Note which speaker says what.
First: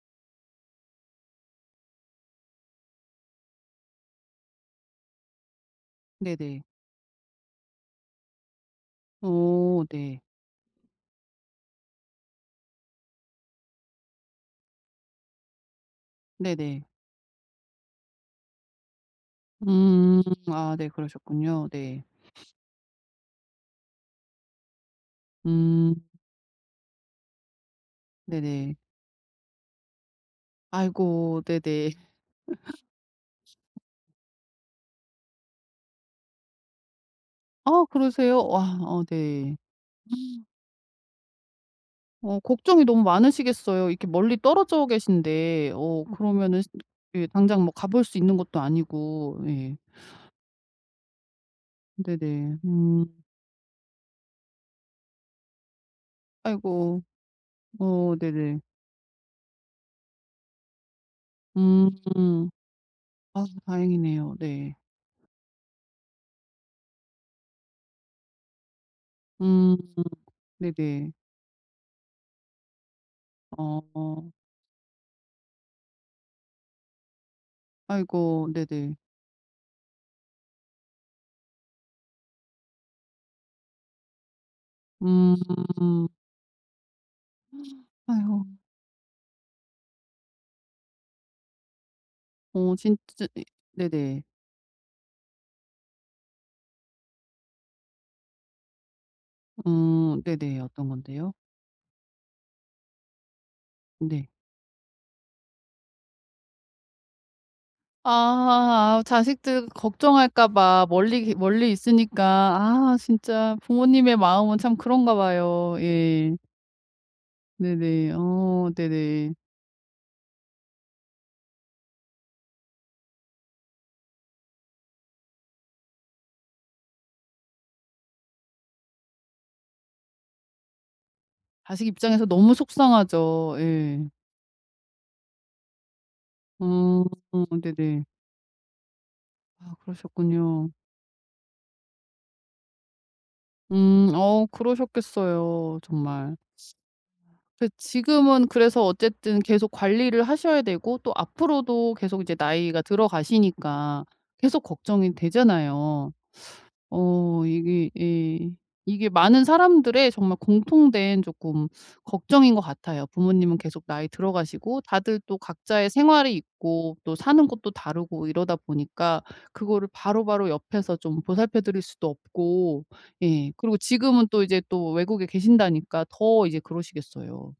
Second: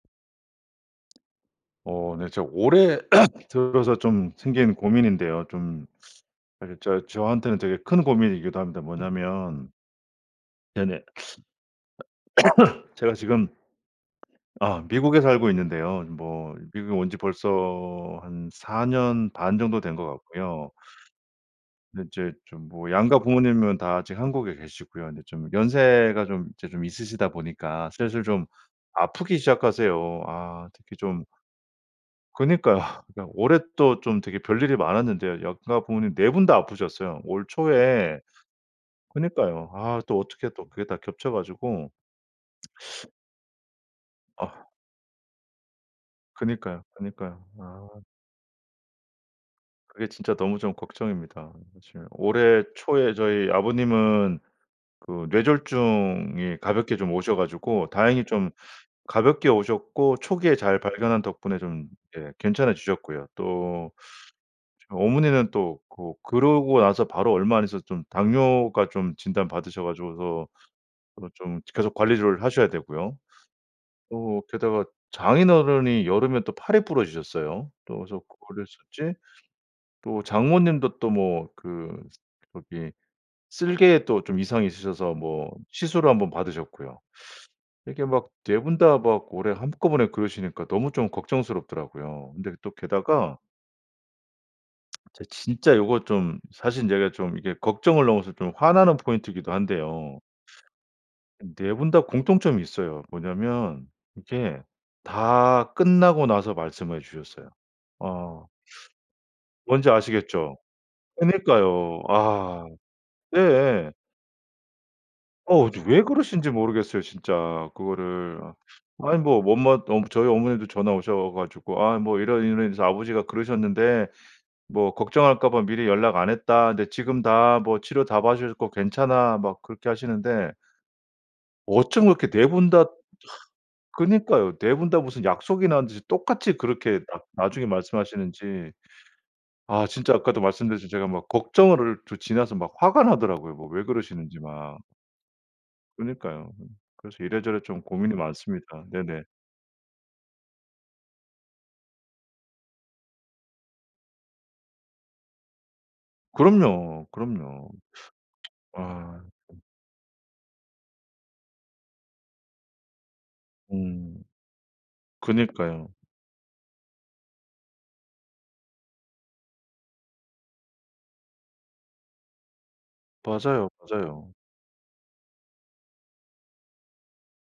Speaker 1: 어 네. 제가 올해 들어서 좀 생긴 고민인데요. 좀
Speaker 2: 네네.
Speaker 1: 아 이제 저 저한테는 되게 큰 고민이기도 합니다. 뭐냐면
Speaker 2: 어 네.
Speaker 1: 네네. 제가 지금 아 미국에 살고 있는데요. 뭐
Speaker 2: 네네.
Speaker 1: 미국에 온 지 벌써 한 4 년 반 정도 된 것
Speaker 2: 음
Speaker 1: 같고요.
Speaker 2: 아 네. 그러셨군요. 네.
Speaker 1: 근데 이제 좀 뭐 양가 부모님은 다 지금 한국에 계시고요. 인제 좀
Speaker 2: 음.
Speaker 1: 연세가 좀 인제 좀 있으시다 보니까 슬슬 좀
Speaker 2: 네네.
Speaker 1: 아프기 시작하세요. 아 특히 좀
Speaker 2: 아이고. 네네.
Speaker 1: 그니까요. 아 올해 또 좀 되게 별일이 많았는데요. 양가 부모님 4 분 다 아프셨어요. 올
Speaker 2: 아
Speaker 1: 초에
Speaker 2: 그러세요? 와 어 네.
Speaker 1: 그니까요. 아 또 어떻게 또 그게 다 겹쳐 가지고
Speaker 2: 어 걱정이 너무 많으시겠어요. 이렇게 멀리
Speaker 1: 아.
Speaker 2: 떨어져 계신데 어 그러면은
Speaker 1: 그니까요,
Speaker 2: 예
Speaker 1: 그니까요.
Speaker 2: 당장 뭐
Speaker 1: 아.
Speaker 2: 가볼 수 있는 것도 아니고. 예.
Speaker 1: 그게 진짜 너무 좀 걱정입니다. 사실
Speaker 2: 네네.
Speaker 1: 올해 초에
Speaker 2: 음.
Speaker 1: 저희 아버님은 그 뇌졸중이 가볍게
Speaker 2: 아이고.
Speaker 1: 좀 오셔 가지고
Speaker 2: 어
Speaker 1: 다행히 좀
Speaker 2: 네네.
Speaker 1: 가볍게 오셨고 초기에 잘 발견한 덕분에 좀 예
Speaker 2: 음.
Speaker 1: 괜찮아지셨고요.
Speaker 2: 아
Speaker 1: 또
Speaker 2: 다행이네요. 네.
Speaker 1: 저 어머니는 또 그 그러고 나서 바로 얼마 안 있어서 좀 당뇨가 좀
Speaker 2: 음
Speaker 1: 진단받으셔 가지고서
Speaker 2: 네네.
Speaker 1: 어 좀 계속 관리를 하셔야 되고요.
Speaker 2: 어.
Speaker 1: 또 게다가 장인어른이 여름에 또 팔이 부러지셨어요. 또 어디서
Speaker 2: 아이고 네네.
Speaker 1: 걸리셨지. 또 장모님도 또 뭐 그 저기 쓸개에 또 좀 이상이 있으셔서 뭐
Speaker 2: 음.
Speaker 1: 시술을 1 번 받으셨고요. 이렇게 막
Speaker 2: 아이고.
Speaker 1: 4 분 다 막 올해 한꺼번에 그러시니까 너무 좀 걱정스럽더라고요. 근데 또
Speaker 2: 어 진짜
Speaker 1: 게다가
Speaker 2: 이 네네.
Speaker 1: 저 진짜 이것 좀 사실 제가 좀 이게 걱정을 넘어서 좀 화나는 포인트이기도 한데요.
Speaker 2: 음 네네. 어떤 건데요?
Speaker 1: 4 분 다 공통점이 있어요. 뭐냐하면
Speaker 2: 네.
Speaker 1: 이게 다 끝나고 나서 말씀해 주셨어요. 아.
Speaker 2: 아 자식들
Speaker 1: 뭔지
Speaker 2: 걱정할까
Speaker 1: 아시겠죠?
Speaker 2: 봐 멀리 멀리
Speaker 1: 그니까요.
Speaker 2: 있으니까
Speaker 1: 아.
Speaker 2: 아 진짜
Speaker 1: 예예.
Speaker 2: 부모님의 마음은 참 그런가
Speaker 1: 어
Speaker 2: 봐요.
Speaker 1: 저 왜
Speaker 2: 예.
Speaker 1: 그러신지 모르겠어요 진짜
Speaker 2: 네네.
Speaker 1: 그거를.
Speaker 2: 어
Speaker 1: 아니
Speaker 2: 네네.
Speaker 1: 뭐 엄마 어 저희 어머니도 전화 오셔 가지고 "아 뭐 이런, 이런 일이 있어서 아버지가 그러셨는데 뭐 걱정할까 봐 미리 연락 안 했다. 근데 지금 다 뭐 치료 다 받으셨고 괜찮아." 막 그렇게 하시는데
Speaker 2: 자식
Speaker 1: 어쩜
Speaker 2: 입장에서
Speaker 1: 그렇게 4
Speaker 2: 너무
Speaker 1: 분 다
Speaker 2: 속상하죠. 예.
Speaker 1: 그니까요. 4 분 다 무슨 약속이나 한듯이 똑같이 그렇게
Speaker 2: 어
Speaker 1: 나 나중에
Speaker 2: 네네.
Speaker 1: 말씀하시는지.
Speaker 2: 아
Speaker 1: 아 진짜 아까도
Speaker 2: 그러셨군요.
Speaker 1: 말씀드렸지만 제가 막 걱정을 좀 지나서 막 화가 나더라고요. 뭐 왜
Speaker 2: 음
Speaker 1: 그러시는지
Speaker 2: 어
Speaker 1: 막.
Speaker 2: 그러셨겠어요 정말.
Speaker 1: 그니까요. 그래서 이래저래
Speaker 2: 그
Speaker 1: 좀 고민이
Speaker 2: 지금은 그래서
Speaker 1: 많습니다. 네네.
Speaker 2: 어쨌든 계속 관리를 하셔야 되고 또 앞으로도 계속 이제 나이가 들어가시니까 계속 걱정이 되잖아요.
Speaker 1: 그럼요,
Speaker 2: 어
Speaker 1: 그럼요.
Speaker 2: 이게 이 이게
Speaker 1: 아.
Speaker 2: 많은 사람들의 정말 공통된 쪼끔 걱정인 것 같아요. 부모님은 계속 나이
Speaker 1: 음.
Speaker 2: 들어가시고 다들 또
Speaker 1: 그니까요.
Speaker 2: 각자의 생활이 있고 또 사는 곳도 다르고 이러다 보니까 그거를 바로바로 옆에서 좀 보살펴 드릴 수도 없고. 예.
Speaker 1: 맞아요,
Speaker 2: 그리고 지금은
Speaker 1: 맞아요.
Speaker 2: 또 이제 또 외국에 계신다니까 더 이제 그러시겠어요.